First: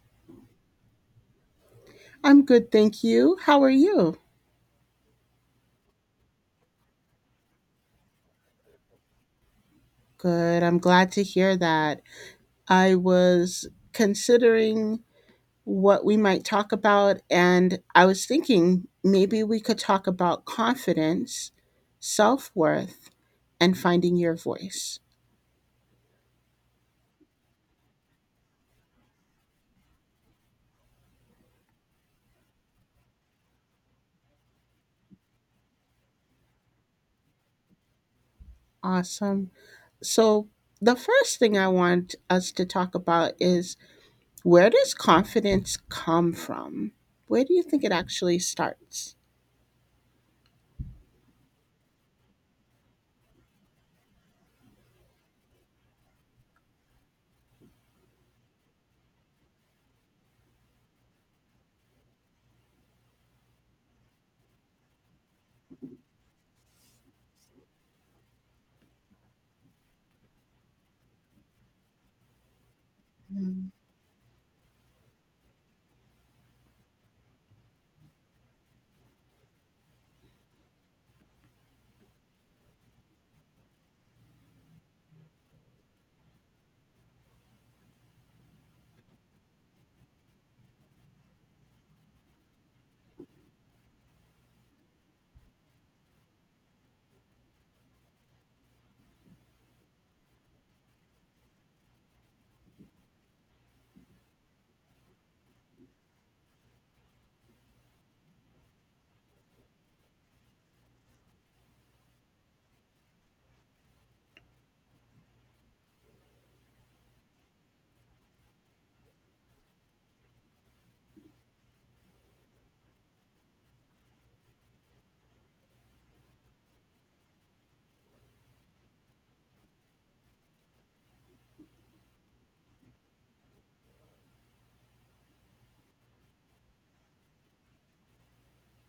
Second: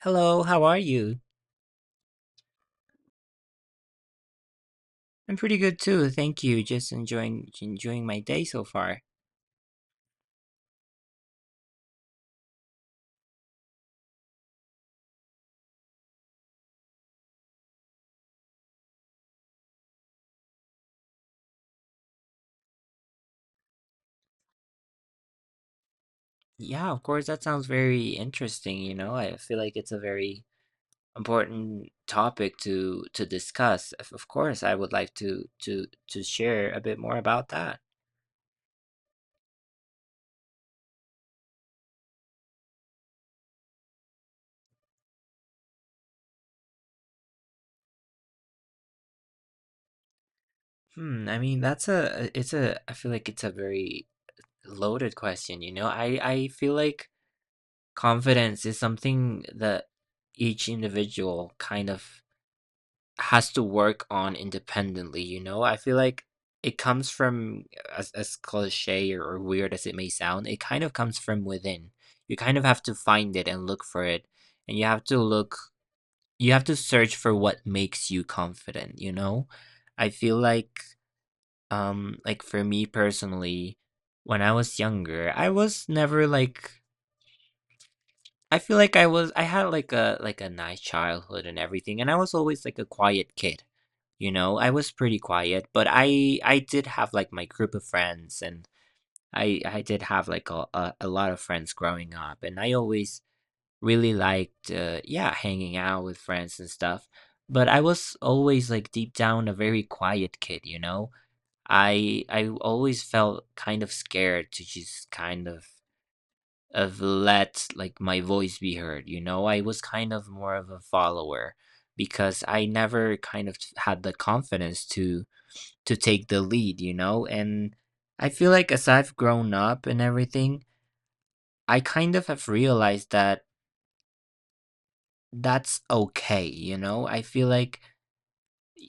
Hello, how are you? I'm good, thank you. How are you? I'm pretty good too, thank you. Just enjoying my day so far. Good. I'm glad to hear that. I was considering what we might talk about, and I was thinking maybe we could talk about confidence, self worth, and finding your voice. Yeah, of course, that sounds very interesting. I feel like it's a very important topic to discuss. Of course, I would like to share a bit more about that. Awesome. So, the first thing I want us to talk about is, where does confidence come from? Where do you think it actually starts? I mean, that's a it's a I feel like it's a very loaded question. I feel like confidence is something that each individual kind of has to work on independently. I feel like it comes from as cliche or weird as it may sound, it kind of comes from within. You kind of have to find it and Mm. look for it. And you have to search for what makes you confident. I feel like for me personally, when I was younger, I was never like I feel like I was I had like a nice childhood and everything, and I was always like a quiet kid. You know, I was pretty quiet, but I did have, like, my group of friends, and I did have, like, a lot of friends growing up, and I always really liked, yeah, hanging out with friends and stuff, but I was always, like, deep down a very quiet kid. I always felt kind of scared to just kind of let, like, my voice be heard. I was kind of more of a follower because I never kind of had the confidence to take the lead. And I feel like as I've grown up and everything, I kind of have realized that that's okay. I feel like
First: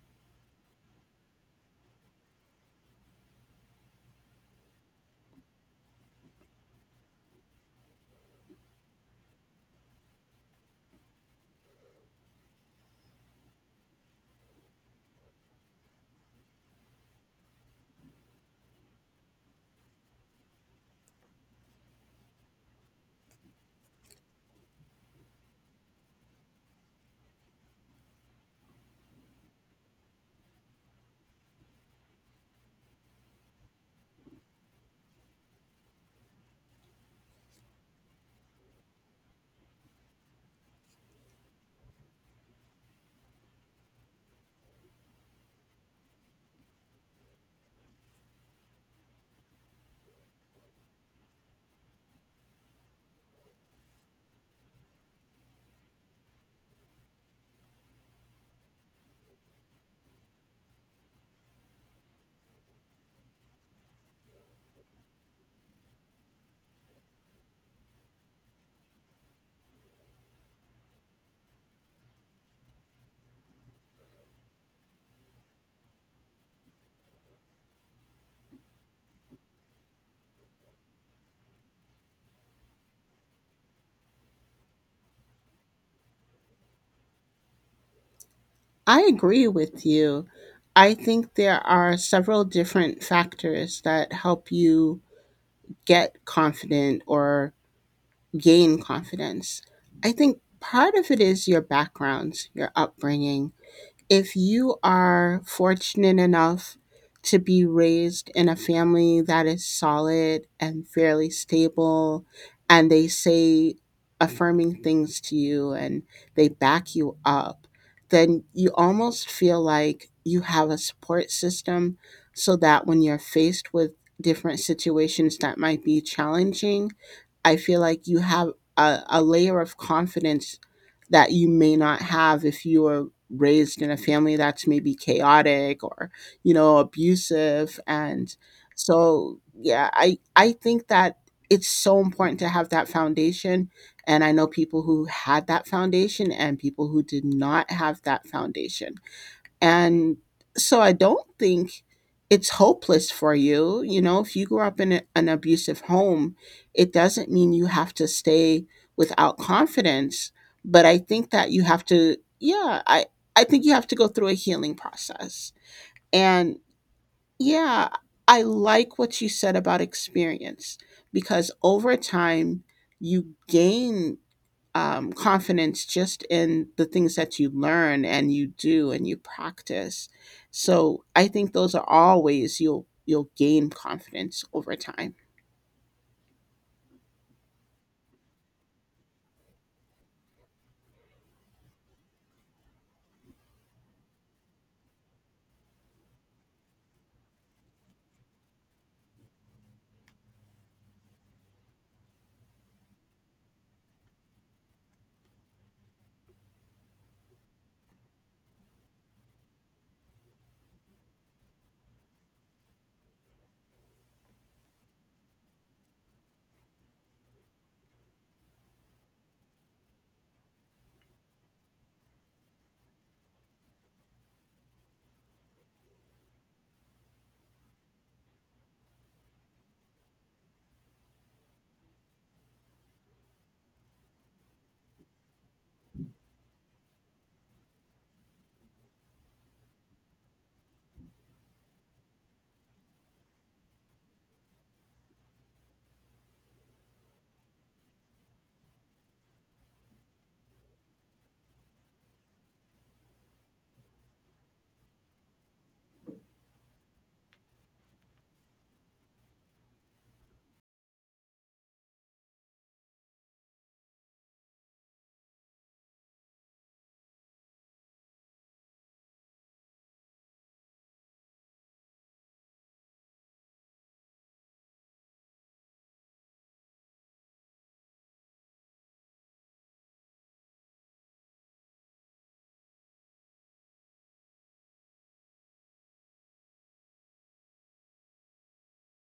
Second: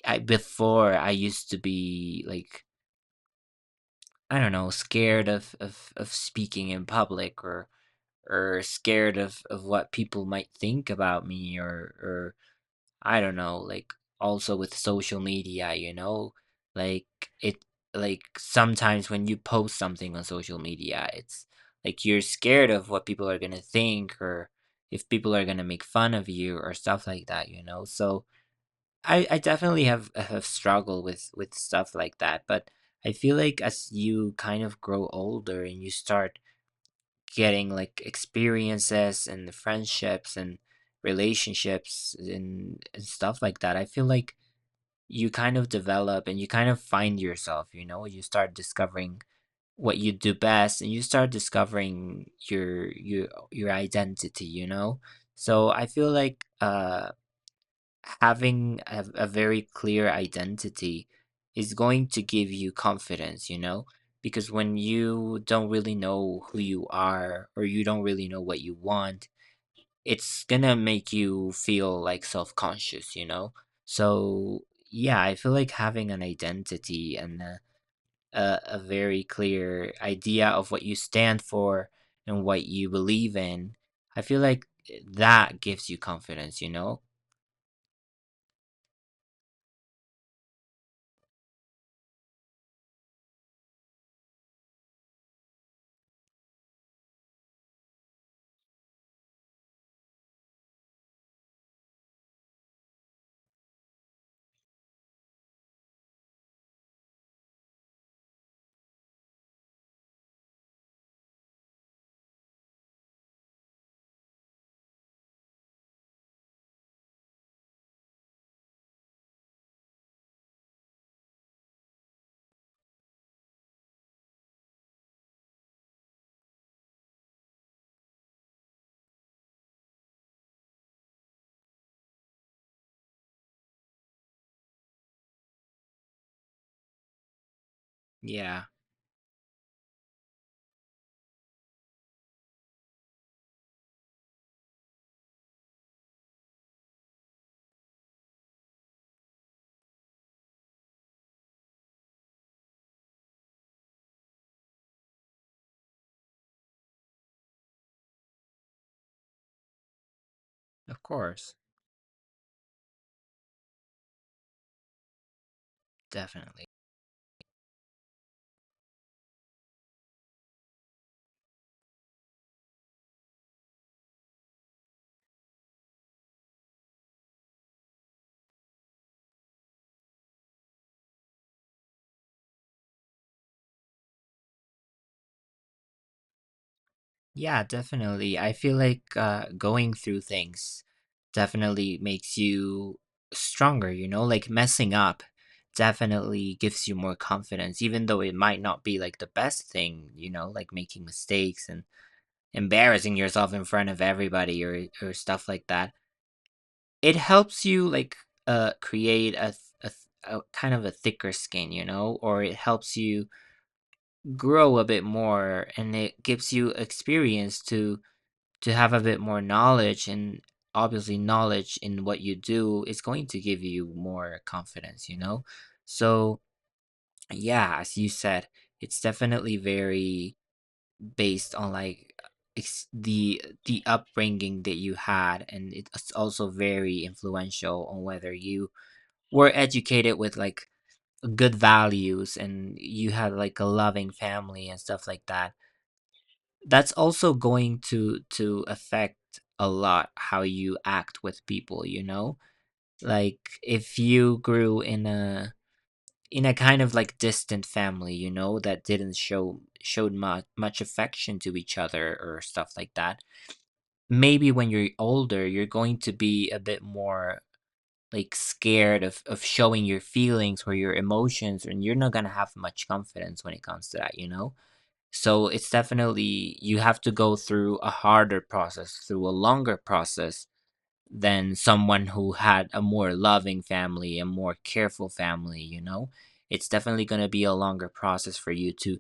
I before I used to be like, I don't know, scared of speaking in public or scared of what people might think about me, or I don't know, like also with social media, like it, sometimes when you post something on social media, it's like you're scared of what people are gonna think, or if people are gonna make fun of you or stuff like that. So I definitely have have struggled with stuff like that, but I feel like as you kind of grow older and you start getting like experiences and friendships and relationships and stuff like that. I feel like you kind of develop and you kind of find yourself, you know, you start discovering what you do best, and you start discovering your identity. So I feel like having a very clear identity is going to give you confidence. Because when you don't really know who you are, or you don't really know what you want, it's gonna make you feel like self conscious. So, yeah, I feel like having an identity and a very clear idea of what you stand for and what you believe in, I feel like that gives you confidence. I agree with you. I think there are several different factors that help you get confident or gain confidence. I think part of it is your backgrounds, your upbringing. If you are fortunate enough to be raised in a family that is solid and fairly stable and they say affirming things to you and they back you up, then you almost feel like you have a support system so that when you're faced with different situations that might be challenging, I feel like you have a layer of confidence that you may not have if you were raised in a family that's maybe chaotic or, you know, abusive. And Yeah, so yeah, I think that it's so important to have that foundation, and I know people who had that foundation and people who did not have that foundation. And so I don't think it's hopeless for you. You know, if you grew up in an abusive home, it doesn't mean you have to stay without confidence. But I of think that course. you have to, yeah, I think you have to go through a healing process. And Definitely. yeah, I like what you said about experience, because over time, you gain confidence just in the things that you learn and you do and you practice. So I think those are all ways you'll gain confidence over time. Yeah, definitely. I feel like going through things definitely makes you stronger. Like messing up definitely gives you more confidence, even though it might not be like the best thing, like making mistakes and embarrassing yourself in front of everybody, or stuff like that. It helps you like create a, th- a, th- a kind of a thicker skin, or it helps you grow a bit more, and it gives you experience to have a bit more knowledge. And obviously, knowledge in what you do is going to give you more confidence, so yeah, as you said, it's definitely very based on like the upbringing that you had. And it's also very influential on whether you were educated with like good values and you had like a loving family and stuff like that. That's also going to affect a lot how you act with people, like if you grew in a kind of like distant family, that didn't show showed much affection to each other or stuff like that. Maybe when you're older, you're going to be a bit more like scared of showing your feelings or your emotions, and you're not going to have much confidence when it comes to that. So it's definitely, you have to go through a harder process, through a longer process than someone who had a more loving family, a more careful family. It's definitely going to be a longer process for you to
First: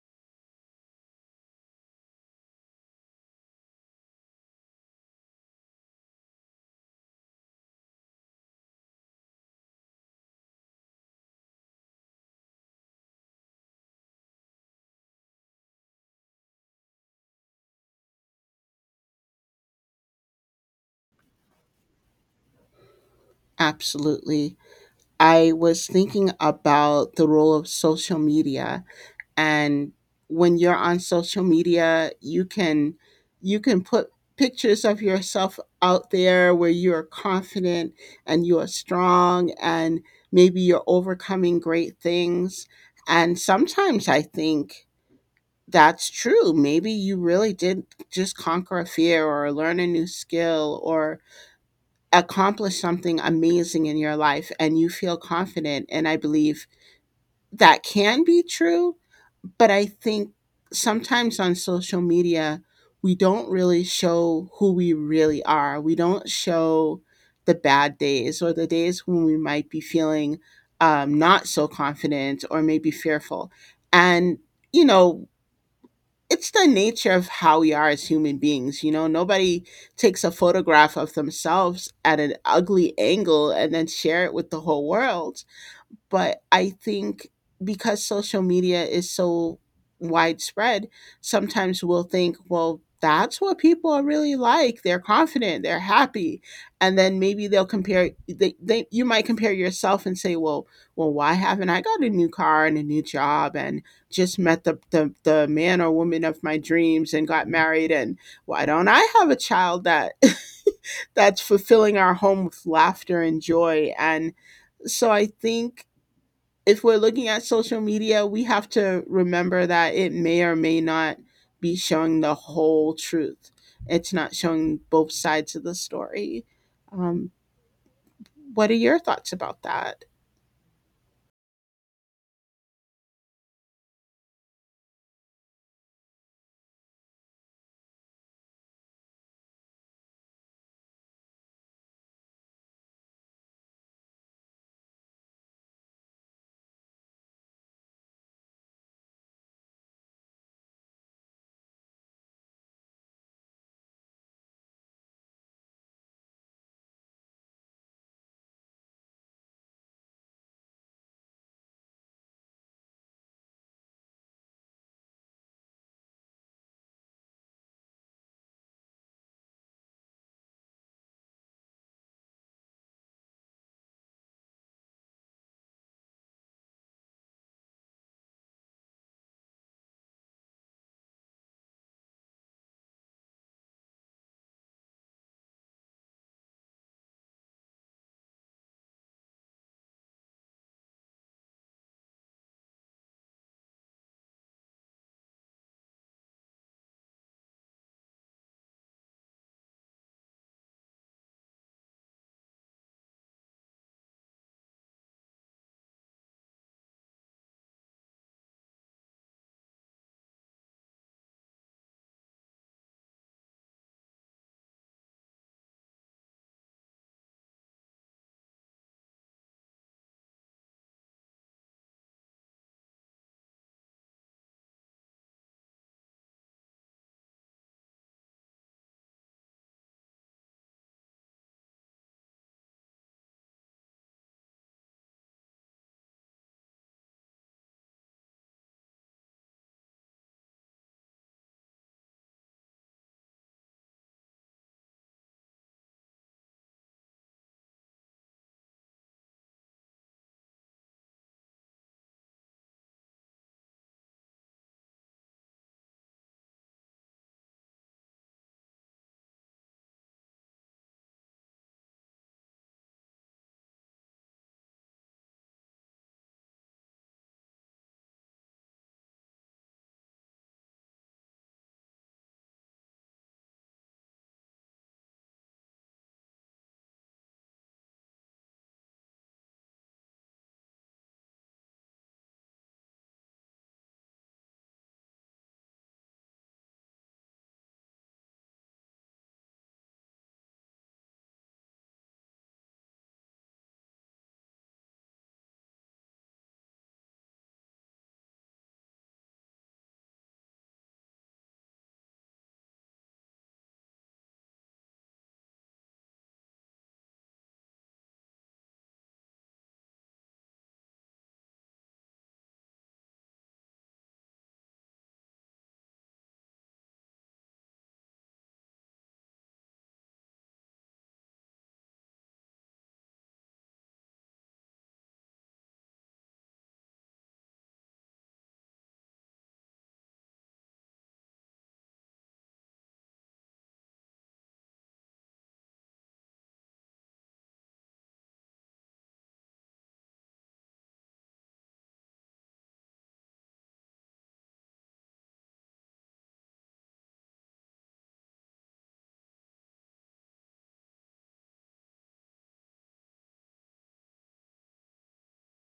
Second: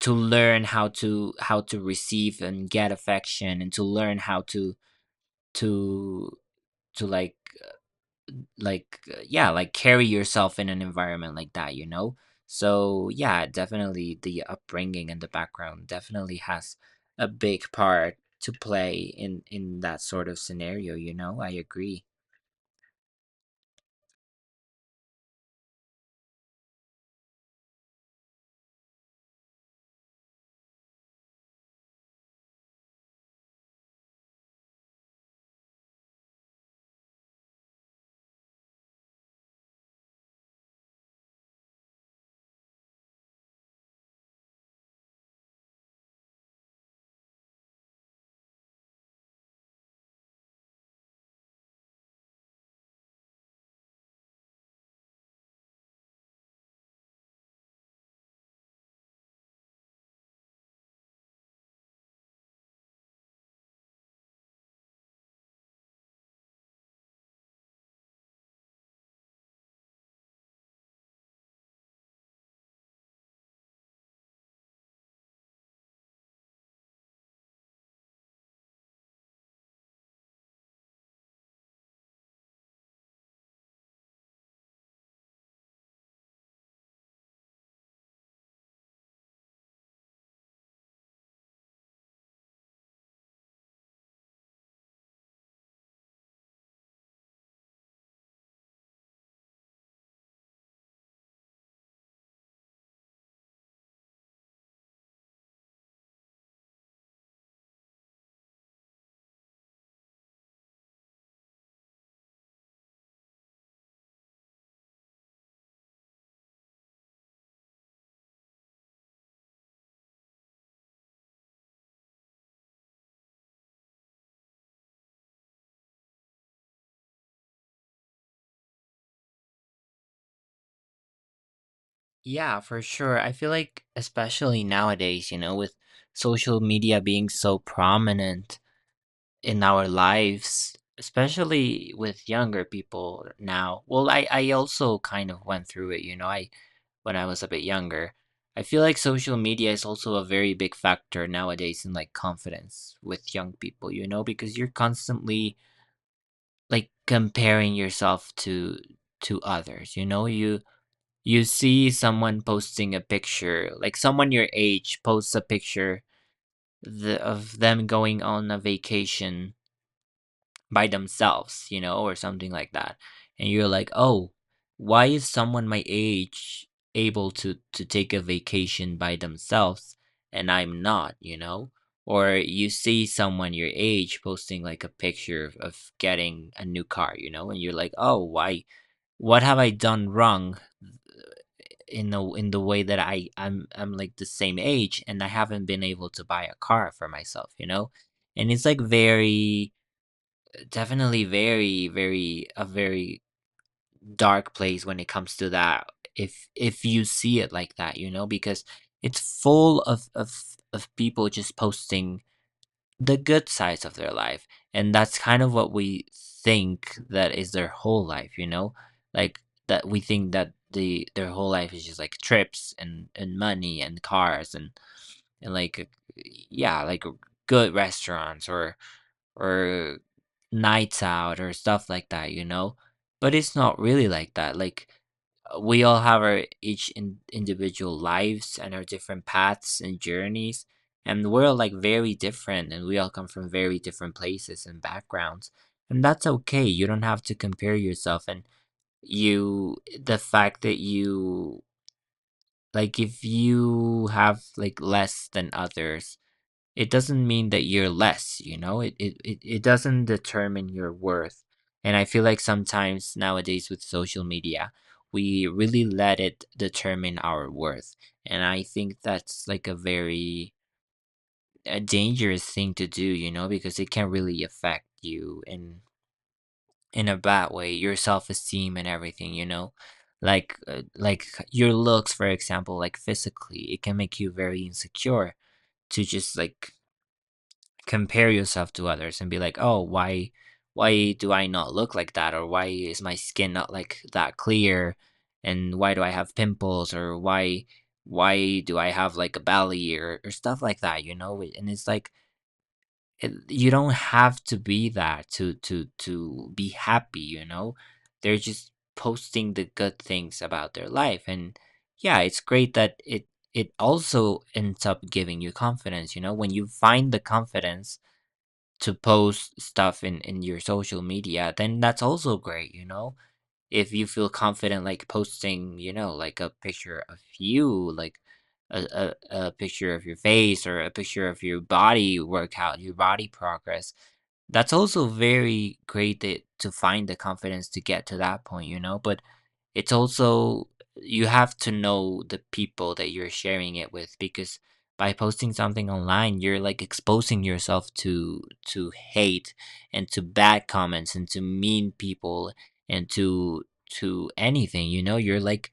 to learn how to receive and get affection, and to learn how to to like yeah like carry yourself in an environment like that. So yeah, definitely the upbringing and the background definitely has a big part to play in that sort of scenario. I agree. Absolutely. I was thinking about the role of social media, and when you're on social media, you can, you can put pictures of yourself out there where you are confident and you are strong, and maybe you're overcoming great things. And sometimes I think that's true. Maybe you really did just conquer a fear or learn a new skill or accomplish something amazing in your life and you feel confident. And I believe that can be true. But I think sometimes on social media, we don't really show who we really are. We don't show the bad days or the days when we might be feeling not so confident or maybe fearful. And, you know, it's the nature of how we are as human beings. You know, nobody takes a photograph of themselves at an ugly angle and then share it with the whole world. But I think because social media is so widespread, sometimes we'll think, well, that's what people are really like. They're confident, they're happy. And then maybe they'll compare they you might compare yourself and say, well, well, why haven't I got a new car and a new job and just met the man or woman of my dreams and got married, and why don't I have a child that that's fulfilling our home with laughter and joy? And so I think if we're looking at social media, we have to remember that it may or may not be showing the whole truth. It's not showing both sides of the story. Um, what are your thoughts about that? Yeah, for sure. I feel like especially nowadays with social media being so prominent in our lives, especially with younger people now. Well, I also kind of went through it, I when I was a bit younger. I feel like social media is also a very big factor nowadays in like confidence with young people, because you're constantly like comparing yourself to others. You see someone posting a picture, like someone your age posts a picture of them going on a vacation by themselves, or something like that. And you're like, oh, why is someone my age able to take a vacation by themselves and I'm not? Or you see someone your age posting like a picture of getting a new car, and you're like, oh, why? What have I done wrong in the way, that I'm like the same age and I haven't been able to buy a car for myself? And it's like very Definitely very, very, a very dark place when it comes to that, if you see it like that, because it's full of people just posting the good sides of their life. And that's kind of what we think that is their whole life. Like that, we think that their whole life is just like trips and money and cars and like, yeah, like good restaurants or nights out or stuff like that. But it's not really like that. Like we all have our each individual lives and our different paths and journeys, and we're all like very different, and we all come from very different places and backgrounds, and that's okay. You don't have to compare yourself, and you the fact that you, like, if you have like less than others, it doesn't mean that you're less. It doesn't determine your worth. And I feel like sometimes nowadays with social media, we really let it determine our worth. And I think that's like a dangerous thing to do, because it can really affect you in a bad way, your self-esteem and everything. Like your looks, for example, like physically, it can make you very insecure to just like compare yourself to others and be like, "Oh, why do I not look like that, or why is my skin not like that clear, and why do I have pimples, or why do I have like a belly, or stuff like that? And you don't have to be that to be happy. They're just posting the good things about their life. And yeah, it's great that it also ends up giving you confidence. When you find the confidence to post stuff in your social media, then that's also great. If you feel confident, like, posting, you know, like a picture of you like a picture of your face, or a picture of your body workout, your body progress, that's also very great, that, to find the confidence to get to that point. But it's also, you have to know the people that you're sharing it with, because by posting something online, you're like exposing yourself to hate, and to bad comments, and to mean people, and to anything, you know? You're, like,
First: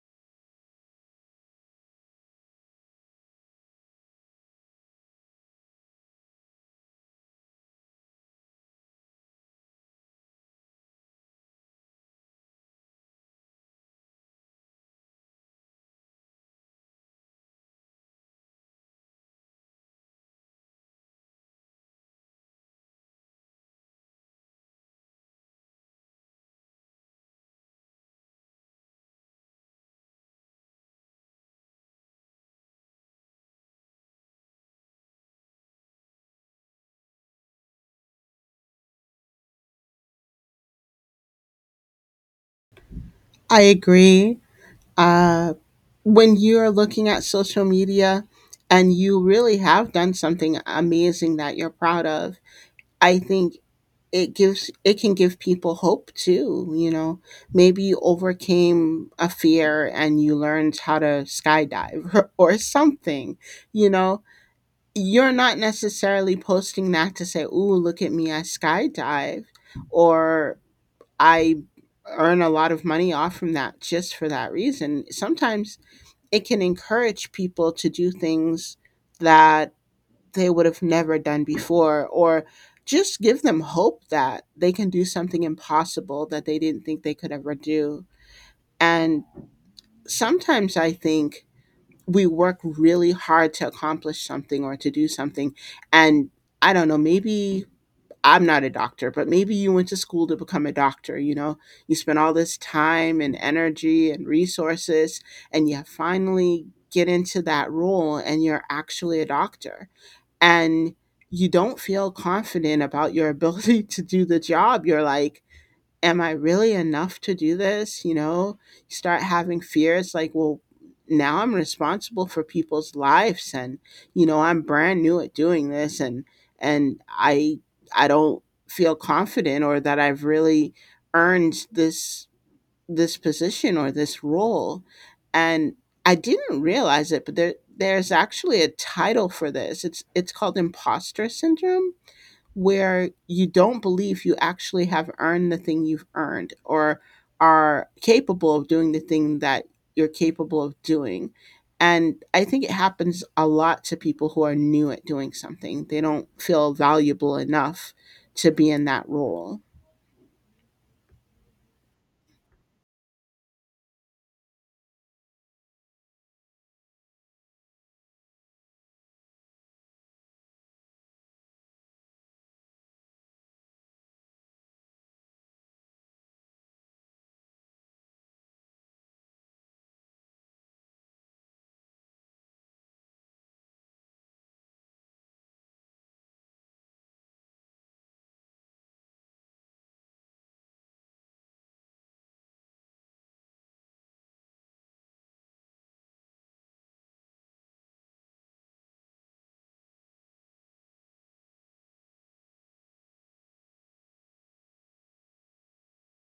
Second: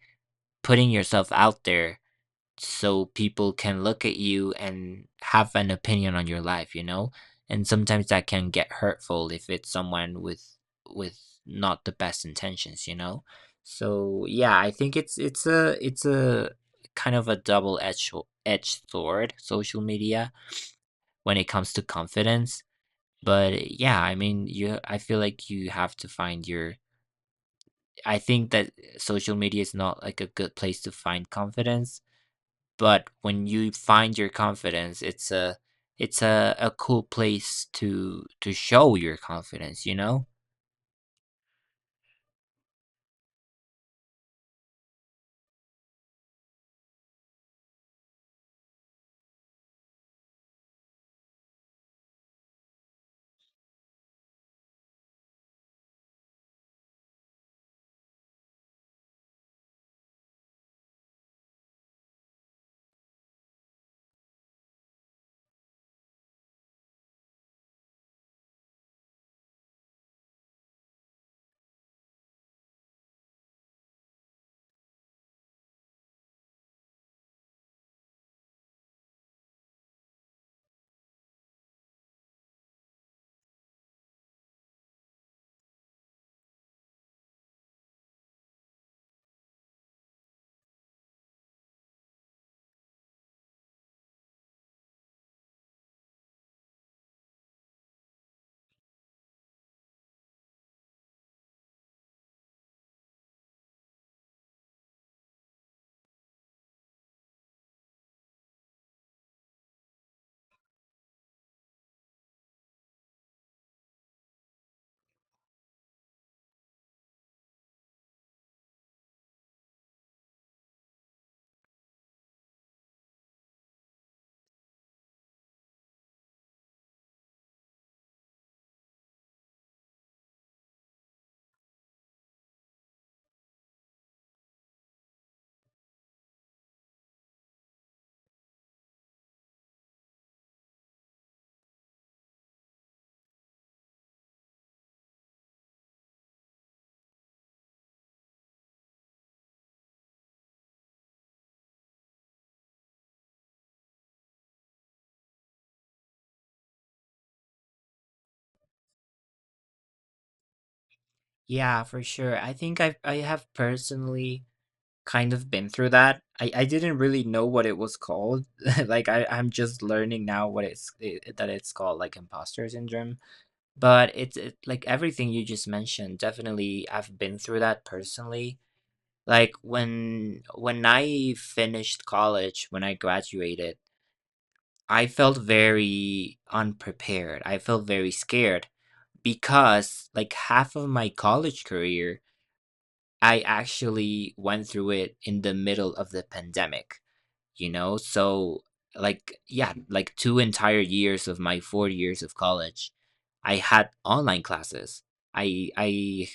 putting yourself out there so people can look at you and have an opinion on your life. And sometimes that can get hurtful, if it's someone with not the best intentions. So, yeah, I think it's a kind of a double-edged sho edged sword, social media, when it comes to confidence. But, yeah, I mean, you I feel like you have to find your I think that social media is not like a good place to find confidence, but when you find your confidence, it's a cool place to show your confidence, you know? I agree. Uh, when you're looking at social media and you really have done something amazing that you're proud of, I think it gives, it can give people hope too, you know. Maybe you overcame a fear and you learned how to skydive, or something. You know, you're not necessarily posting that to say, ooh, look at me, I skydive, or I earn a lot of money off from that. Just for that reason, sometimes it can encourage people to do things that they would have never done before, or just give them hope that they can do something impossible that they didn't think they could ever do. And sometimes I think we work really hard to accomplish something or to do something, and I don't know, maybe, I'm not a doctor, but maybe you went to school to become a doctor. You know, you spent all this time and energy and resources, and you finally get into that role and you're actually a doctor. And you don't feel confident about your ability to do the job. You're like, am I really enough to do this? You know, you start having fears like, well, now I'm responsible for people's lives, and you know, I'm brand new at doing this, and and I don't feel confident or that I've really earned this position or this role. And I didn't realize it, but there's actually a title for this. It's called imposter syndrome, where you don't believe you actually have earned the thing you've earned or are capable of doing the thing that you're capable of doing. And I think it happens a lot to people who are new at doing something. They don't feel valuable enough to be in that role. Yeah, for sure. I think I've I have personally kind of been through that. I didn't really know what it was called. Like I'm just learning now what that it's called like imposter syndrome. But like everything you just mentioned, definitely I've been through that personally. Like when I finished college, when I graduated, I felt very unprepared. I felt very scared because like half of my college career, I actually went through it in the middle of the pandemic, you know? So, like, yeah, like two entire years of my 4 years of college, I had online classes. i i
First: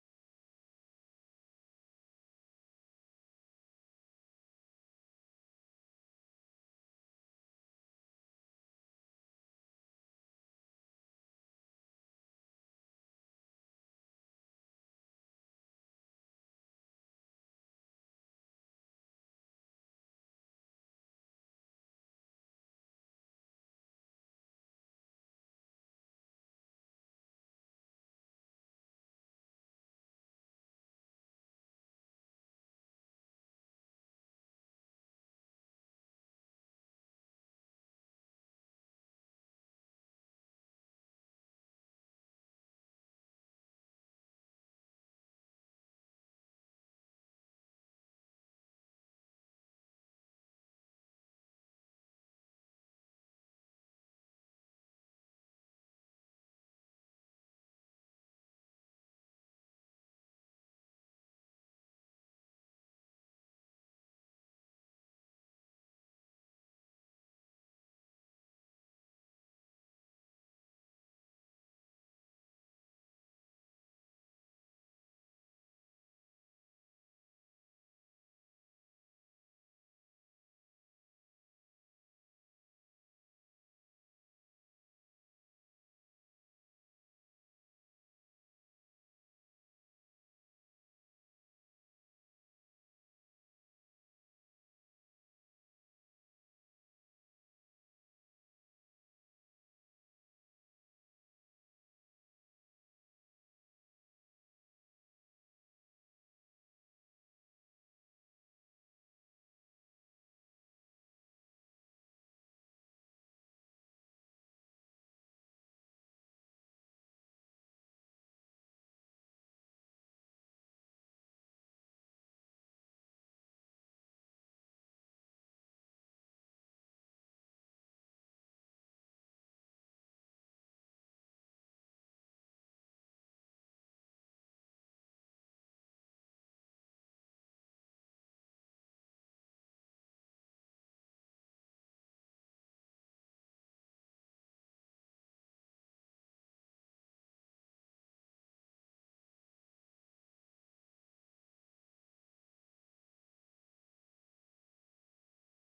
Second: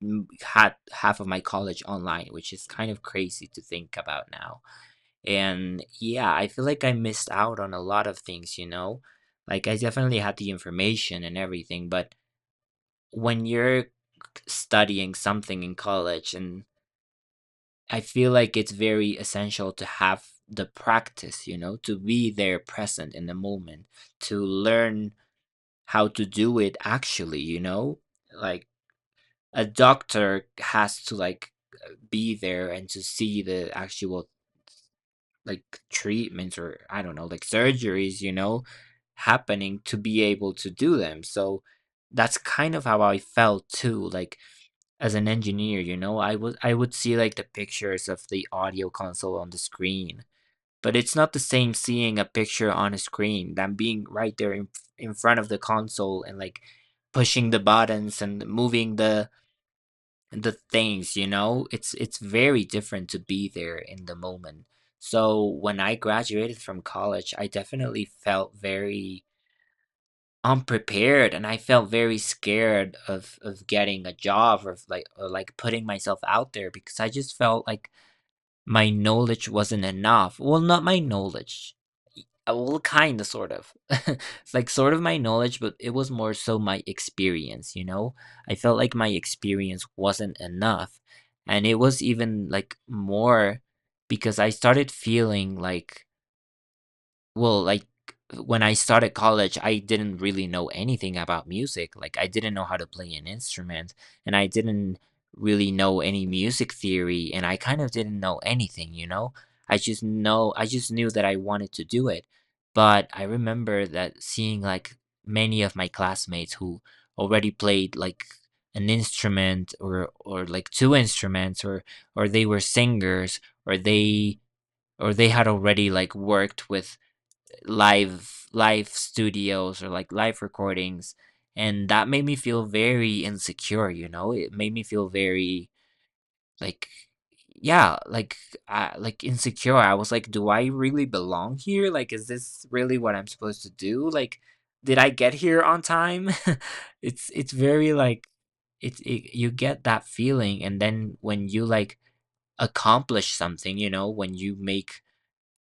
m- Had half of my college online, which is kind of crazy to think about now. And yeah, I feel like I missed out on a lot of things, you know? Like I definitely had the information and everything, but when you're studying something in college, and I feel like it's very essential to have the practice, you know, to be there present in the moment, to learn how to do it actually, you know? Like a doctor has to like be there and to see the actual, like, treatments or I don't know, like surgeries, you know, happening to be able to do them. So that's kind of how I felt too, like as an engineer, you know, I would see like the pictures of the audio console on the screen. But it's not the same seeing a picture on a screen than being right there in front of the console and like pushing the buttons and moving the things, you know? It's very different to be there in the moment. So when I graduated from college, I definitely felt very unprepared and I felt very scared of getting a job or of like or like putting myself out there because I just felt like my knowledge wasn't enough. Well, not my knowledge. Well, kind of, sort of. It's like sort of my knowledge, but it was more so my experience, you know? I felt like my experience wasn't enough. And it was even like more because I started feeling like, well, like, when I started college, I didn't really know anything about music. Like, I didn't know how to play an instrument, and I didn't really know any music theory, and I kind of didn't know anything, you know? I just knew that I wanted to do it. But I remember that seeing like many of my classmates who already played like an instrument or like two instruments or they were singers or they or they had already like worked with live studios or like live recordings, and that made me feel very insecure, you know. It made me feel very like, yeah, like, like insecure. I was like, do I really belong here? Like, is this really what I'm supposed to do? Like, did I get here on time? It's very like you get that feeling, and then when you like accomplish something, you know, when you make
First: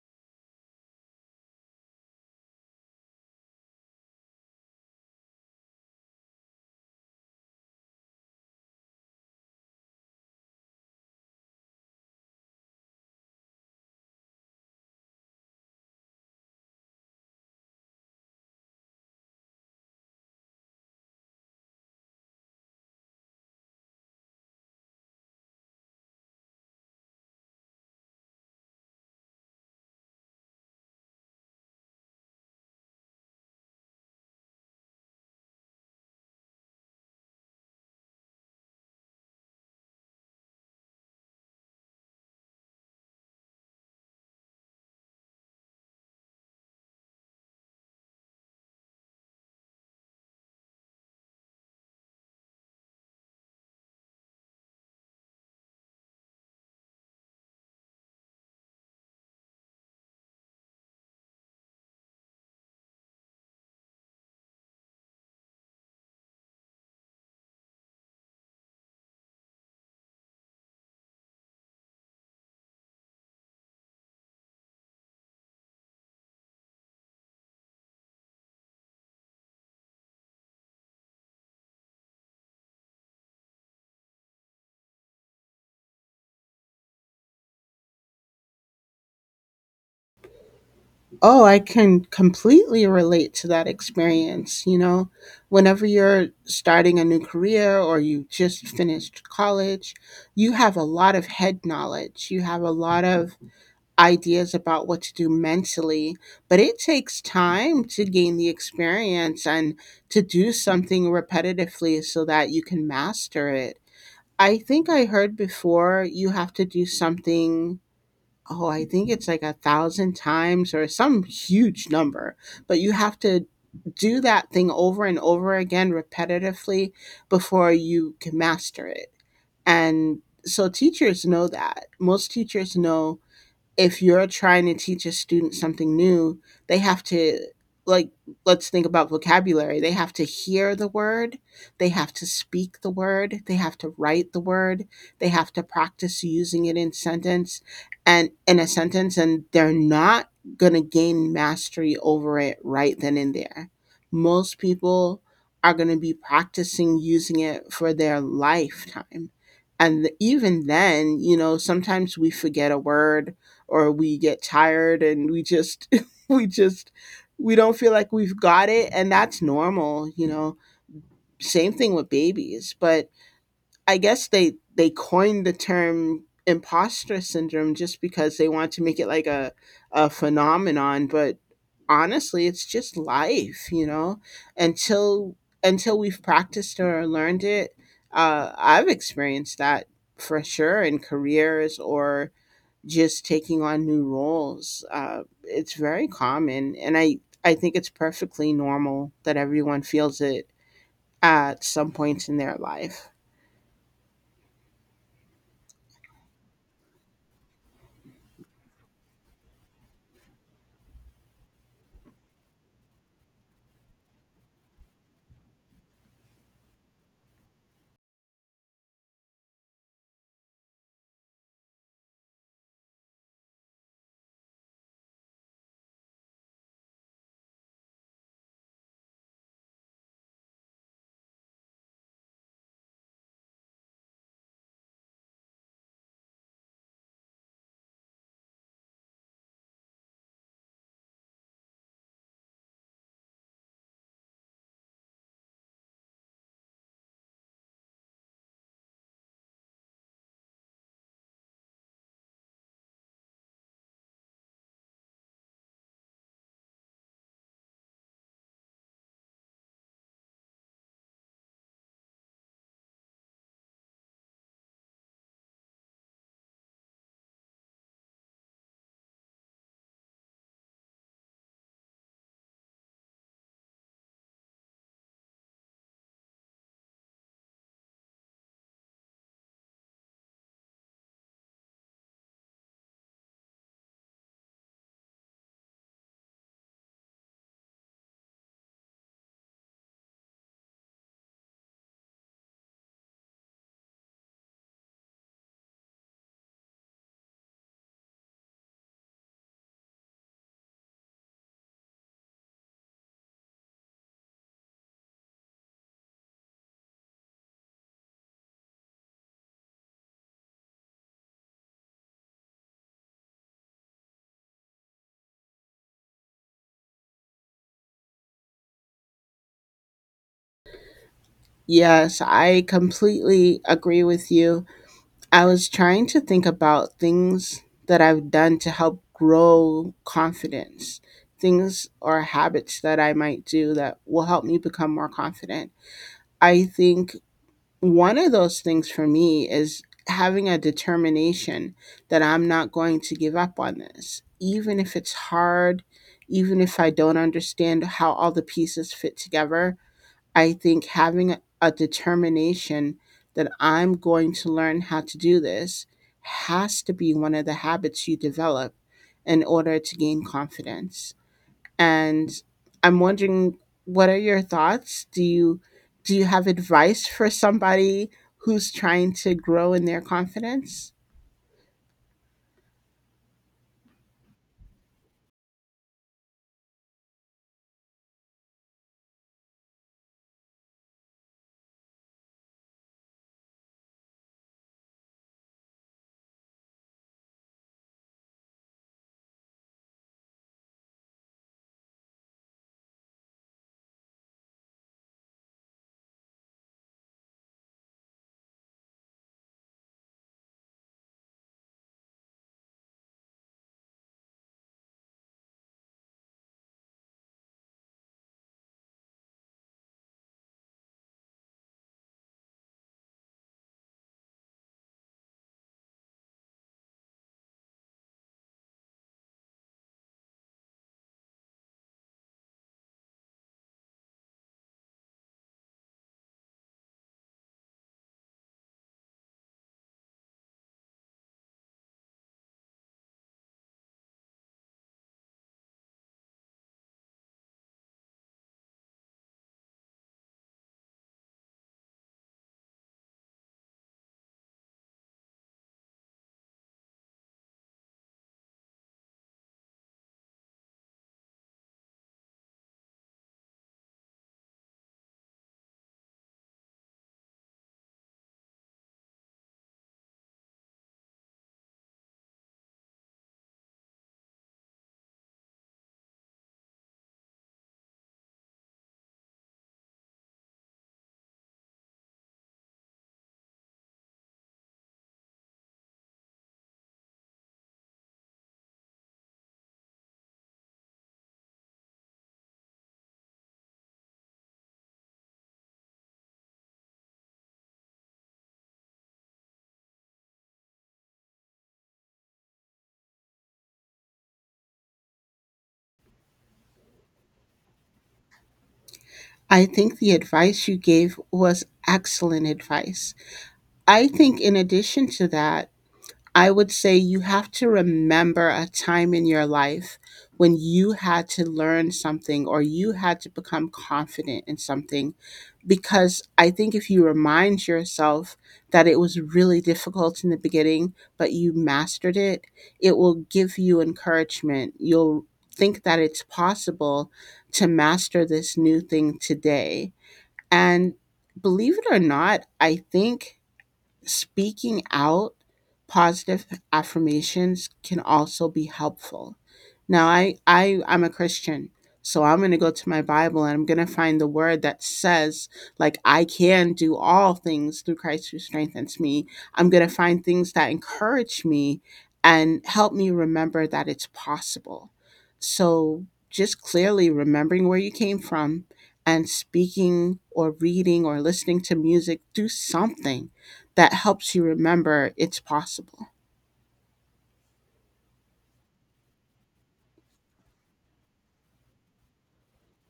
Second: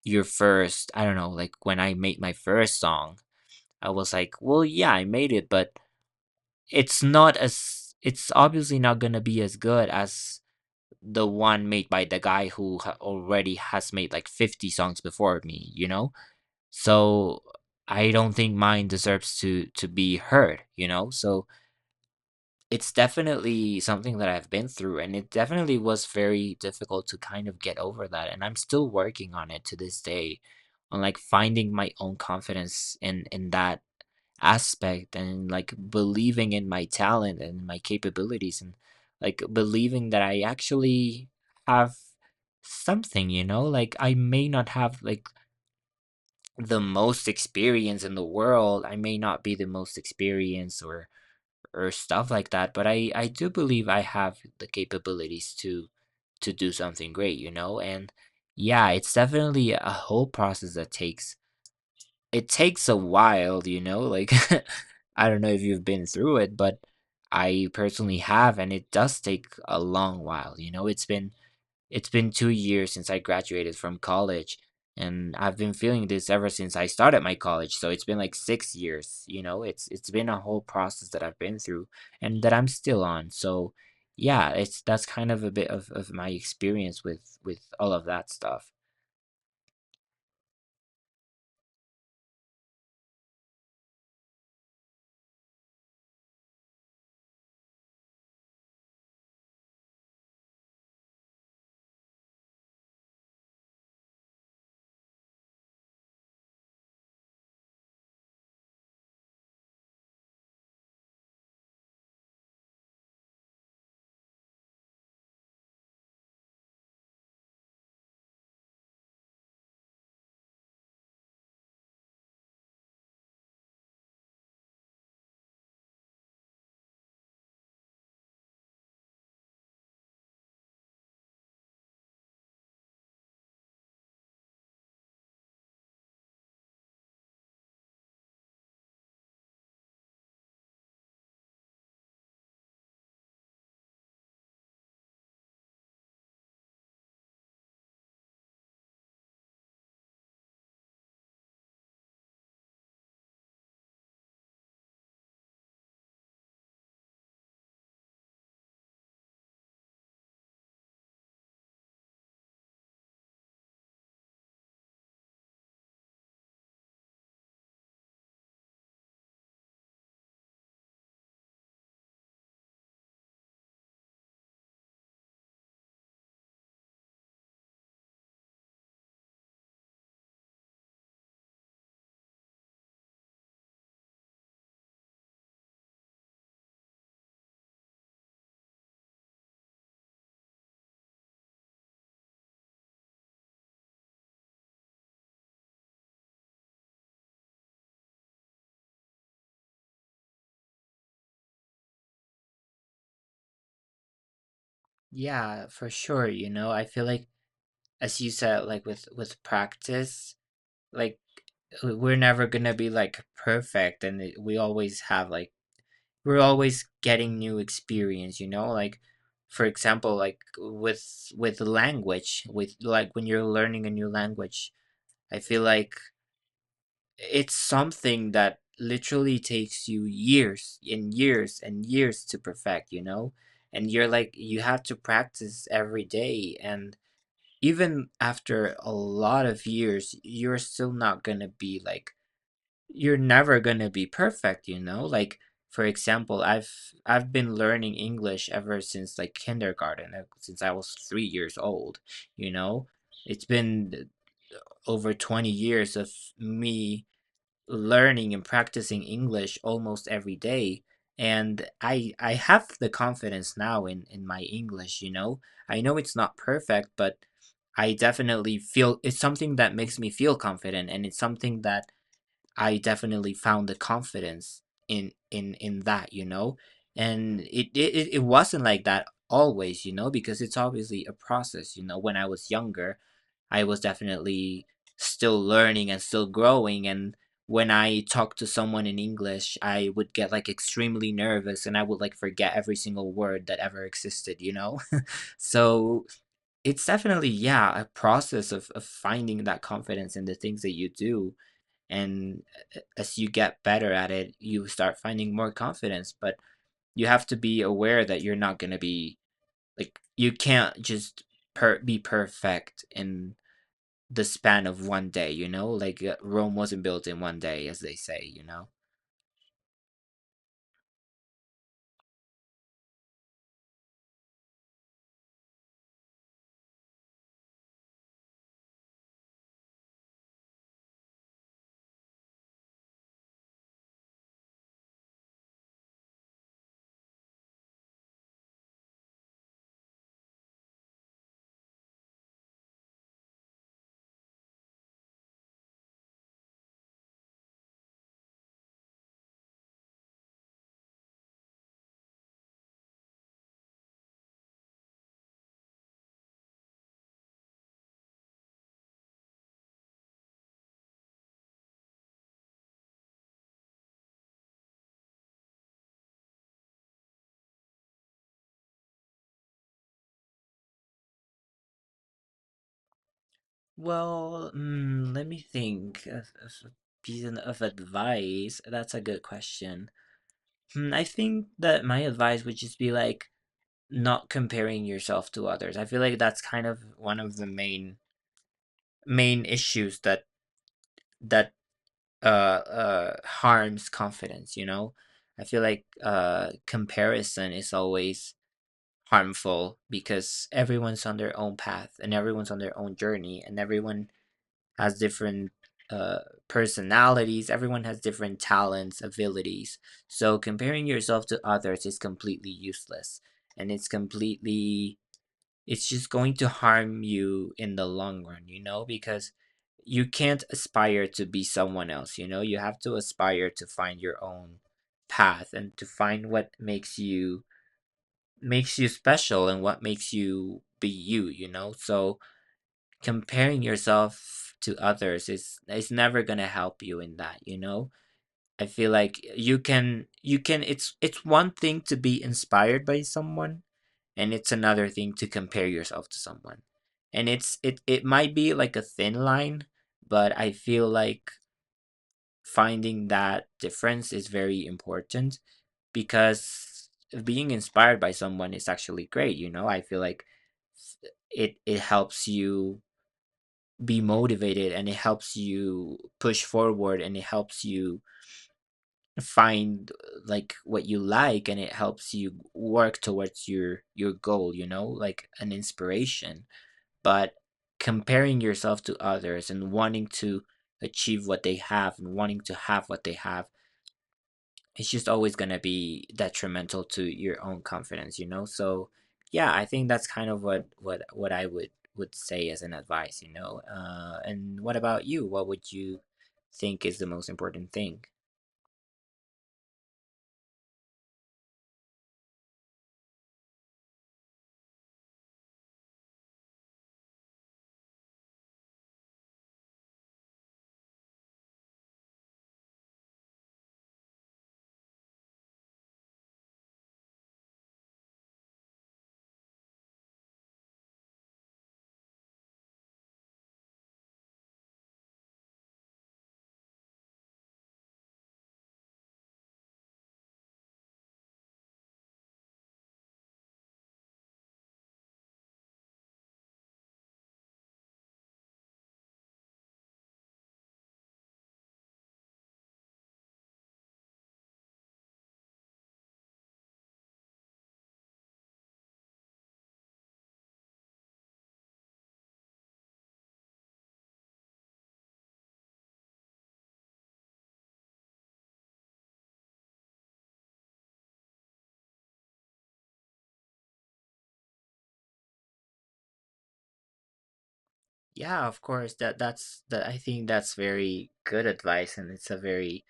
your first, I don't know, like when I made my first song, I was like, well, yeah, I made it, but it's not as it's obviously not gonna be as good as the one made by the guy who already has made like 50 songs before me, you know? So I don't think mine deserves to be heard, you know? So it's definitely something that I've been through, and it definitely was very difficult to kind of get over that, and I'm still working on it to this day on like finding my own confidence in that aspect and like believing in my talent and my capabilities and like believing that I actually have something, you know? Like I may not have like the most experience in the world. I may not be the most experienced or stuff like that, but I do believe I have the capabilities to do something great, you know? And yeah, it's definitely a whole process that takes it takes a while, you know, like, I don't know if you've been through it, but I personally have, and it does take a long while, you know? It's been 2 years since I graduated from college, and I've been feeling this ever since I started my college, so it's been like 6 years, you know? It's been a whole process that I've been through and that I'm still on. So, yeah, it's that's kind of a bit of my experience with all of that stuff. Oh, I can completely relate to that experience. You know, whenever you're starting a new career or you just finished college, you have a lot of head knowledge. You have a lot of ideas about what to do mentally, but it takes time to gain the experience and to do something repetitively so that you can master it. I think I heard before you have to do something, oh, I think it's like a thousand times or some huge number, but you have to do that thing over and over again repetitively before you can master it. And so teachers know that. Most teachers know, if you're trying to teach a student something new, they have to, like, let's think about vocabulary. They have to hear the word, they have to speak the word, they have to write the word, they have to practice using it in a sentence, and they're not going to gain mastery over it right then and there. Most people are going to be practicing using it for their lifetime, and even then, you know, sometimes we forget a word or we get tired and we just we just, we don't feel like we've got it, and that's normal, you know. Same thing with babies. But I guess they coined the term imposter syndrome just because they want to make it like a phenomenon, but honestly it's just life, you know, until until we've practiced or learned it. I've experienced that for sure in careers or just taking on new roles. It's very common, and I think it's perfectly normal that everyone feels it at some points in their life. Yeah, for sure, you know, I feel like, as you said, like with practice, like, we're never gonna be like perfect, and we always have like we're always getting new experience. You know, like for example, like with language, with like when you're learning a new language, I feel like it's something that literally takes you years and years and years to perfect. You know, and you're like you have to practice every day, and even after a lot of years, you're still not going to be like you're never going to be perfect, you know? Like for example, I've been learning English ever since like kindergarten, since I was 3 years old, you know? It's been over 20 years of me learning and practicing English almost every day. And I have the confidence now in my English, you know. I know it's not perfect, but I definitely feel it's something that makes me feel confident, and it's something that I definitely found the confidence in that, you know. And it wasn't like that always, you know, because it's obviously a process, you know. When I was younger, I was definitely still learning and still growing. And when I talked to someone in English, I would get like extremely nervous, and I would like forget every single word that ever existed, you know? So it's definitely, yeah, a process of finding that confidence in the things that you do. And as you get better at it, you start finding more confidence. But you have to be aware that you're not going to be like, you can't just be perfect in the span of one day, you know? Like Rome wasn't built in one day, as they say, you know? Yes, I completely agree with you. I was trying to think about things that I've done to help grow confidence, things or habits that I might do that will help me become more confident. I think one of those things for me is having a determination that I'm not going to give up on this, even if it's hard, even if I don't understand how all the pieces fit together. I think having a determination that I'm going to learn how to do this has to be one of the habits you develop in order to gain confidence. And I'm wondering, what are your thoughts? Do you have advice for somebody who's trying to grow in their confidence? Well, mm, let me think of a piece of advice. That's a good question. Hmm, I think that my advice would just be like not comparing yourself to others. I feel like that's kind of one of the main issues that harms confidence, you know? I feel like comparison is always harmful because everyone's on their own path and everyone's on their own journey and everyone has different uh, personalities. Everyone has different talents, abilities. So comparing yourself to others is completely useless, and it's completely it's just going to harm you in the long run, you know, because you can't aspire to be someone else. You know, you have to aspire to find your own path and to find what makes you special and what makes you be you, you know? So comparing yourself to others is never going to help you in that, you know? I feel like you can it's one thing to be inspired by someone, and it's another thing to compare yourself to someone. And it might be like a thin line, but I feel like finding that difference is very important because being inspired by someone is actually great. You know, I feel like it helps you be motivated, and it helps you push forward, and it helps you find like what you like, and it helps you work towards your goal, you know, like an inspiration. But comparing yourself to others and wanting to achieve what they have and wanting to have what they have, it's just always going to be detrimental to your own confidence, you know? So yeah, I think that's kind of what I would say as an advice, you know. And what about you? What would you think is the most important thing? I think the advice you gave was excellent advice. I think in addition to that, I would say you have to remember a time in your life when you had to learn something or you had to become confident in something. Because I think if you remind yourself that it was really difficult in the beginning, but you mastered it, it will give you encouragement. You'll think that it's possible to master this new thing today. And believe it or not, I think speaking out positive affirmations can also be helpful. Now, I, I'm a Christian, so I'm going to go to my Bible and I'm going to find the word that says, like, I can do all things through Christ who strengthens me. I'm going to find things that encourage me and help me remember that it's possible. So, just clearly remembering where you came from and speaking or reading or listening to music, do something that helps you remember it's possible. Yeah, of course. That that's that I think that's very good advice, and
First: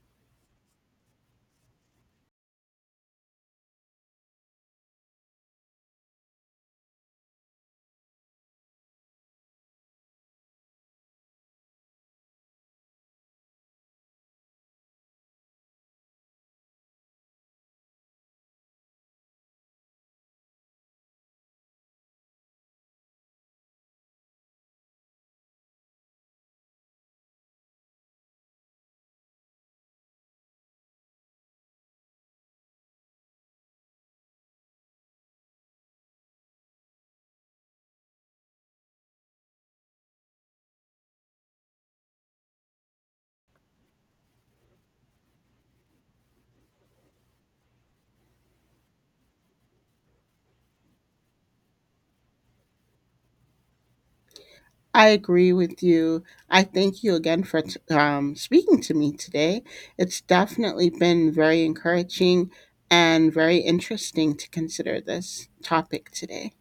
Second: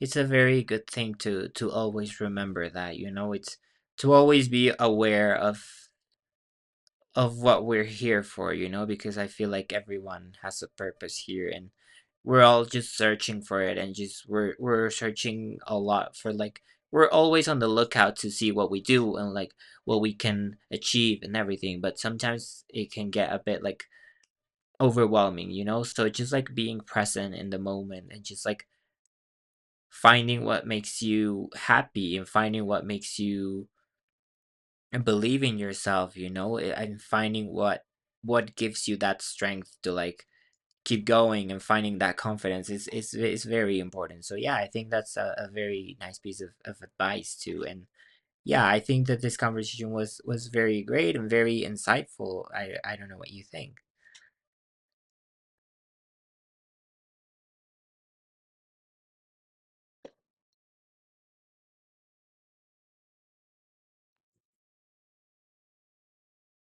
it's a very good thing to always remember that, you know. It's to always be aware of what we're here for, you know, because I feel like everyone has a purpose here, and we're all just searching for it, and just we're searching a lot for like we're always on the lookout to see what we do and like what we can achieve and everything, but sometimes it can get a bit like overwhelming, you know? So just like being present in the moment and just like finding what makes you happy and finding what makes you and believe in yourself, you know, and finding what gives you that strength to like keep going and finding that confidence is very important. So yeah, I think that's a very nice piece of advice too. And yeah, I think that this conversation was very great and very insightful. I don't know what you think. I agree with you. I thank you again for speaking to me today. It's definitely been very encouraging and very interesting to consider this topic today.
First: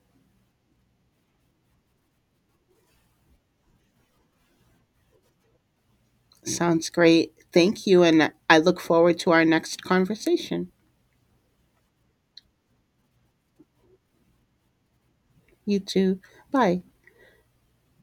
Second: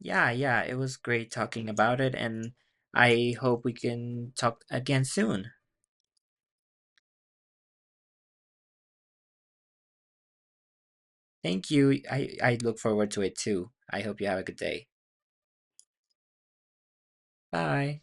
Yeah, yeah, it was great talking about it, and I hope we can talk again soon. Sounds great. Thank you. And I look forward to our next conversation. Thank you. I look forward to it too. I hope you have a good day. You too. Bye. Bye.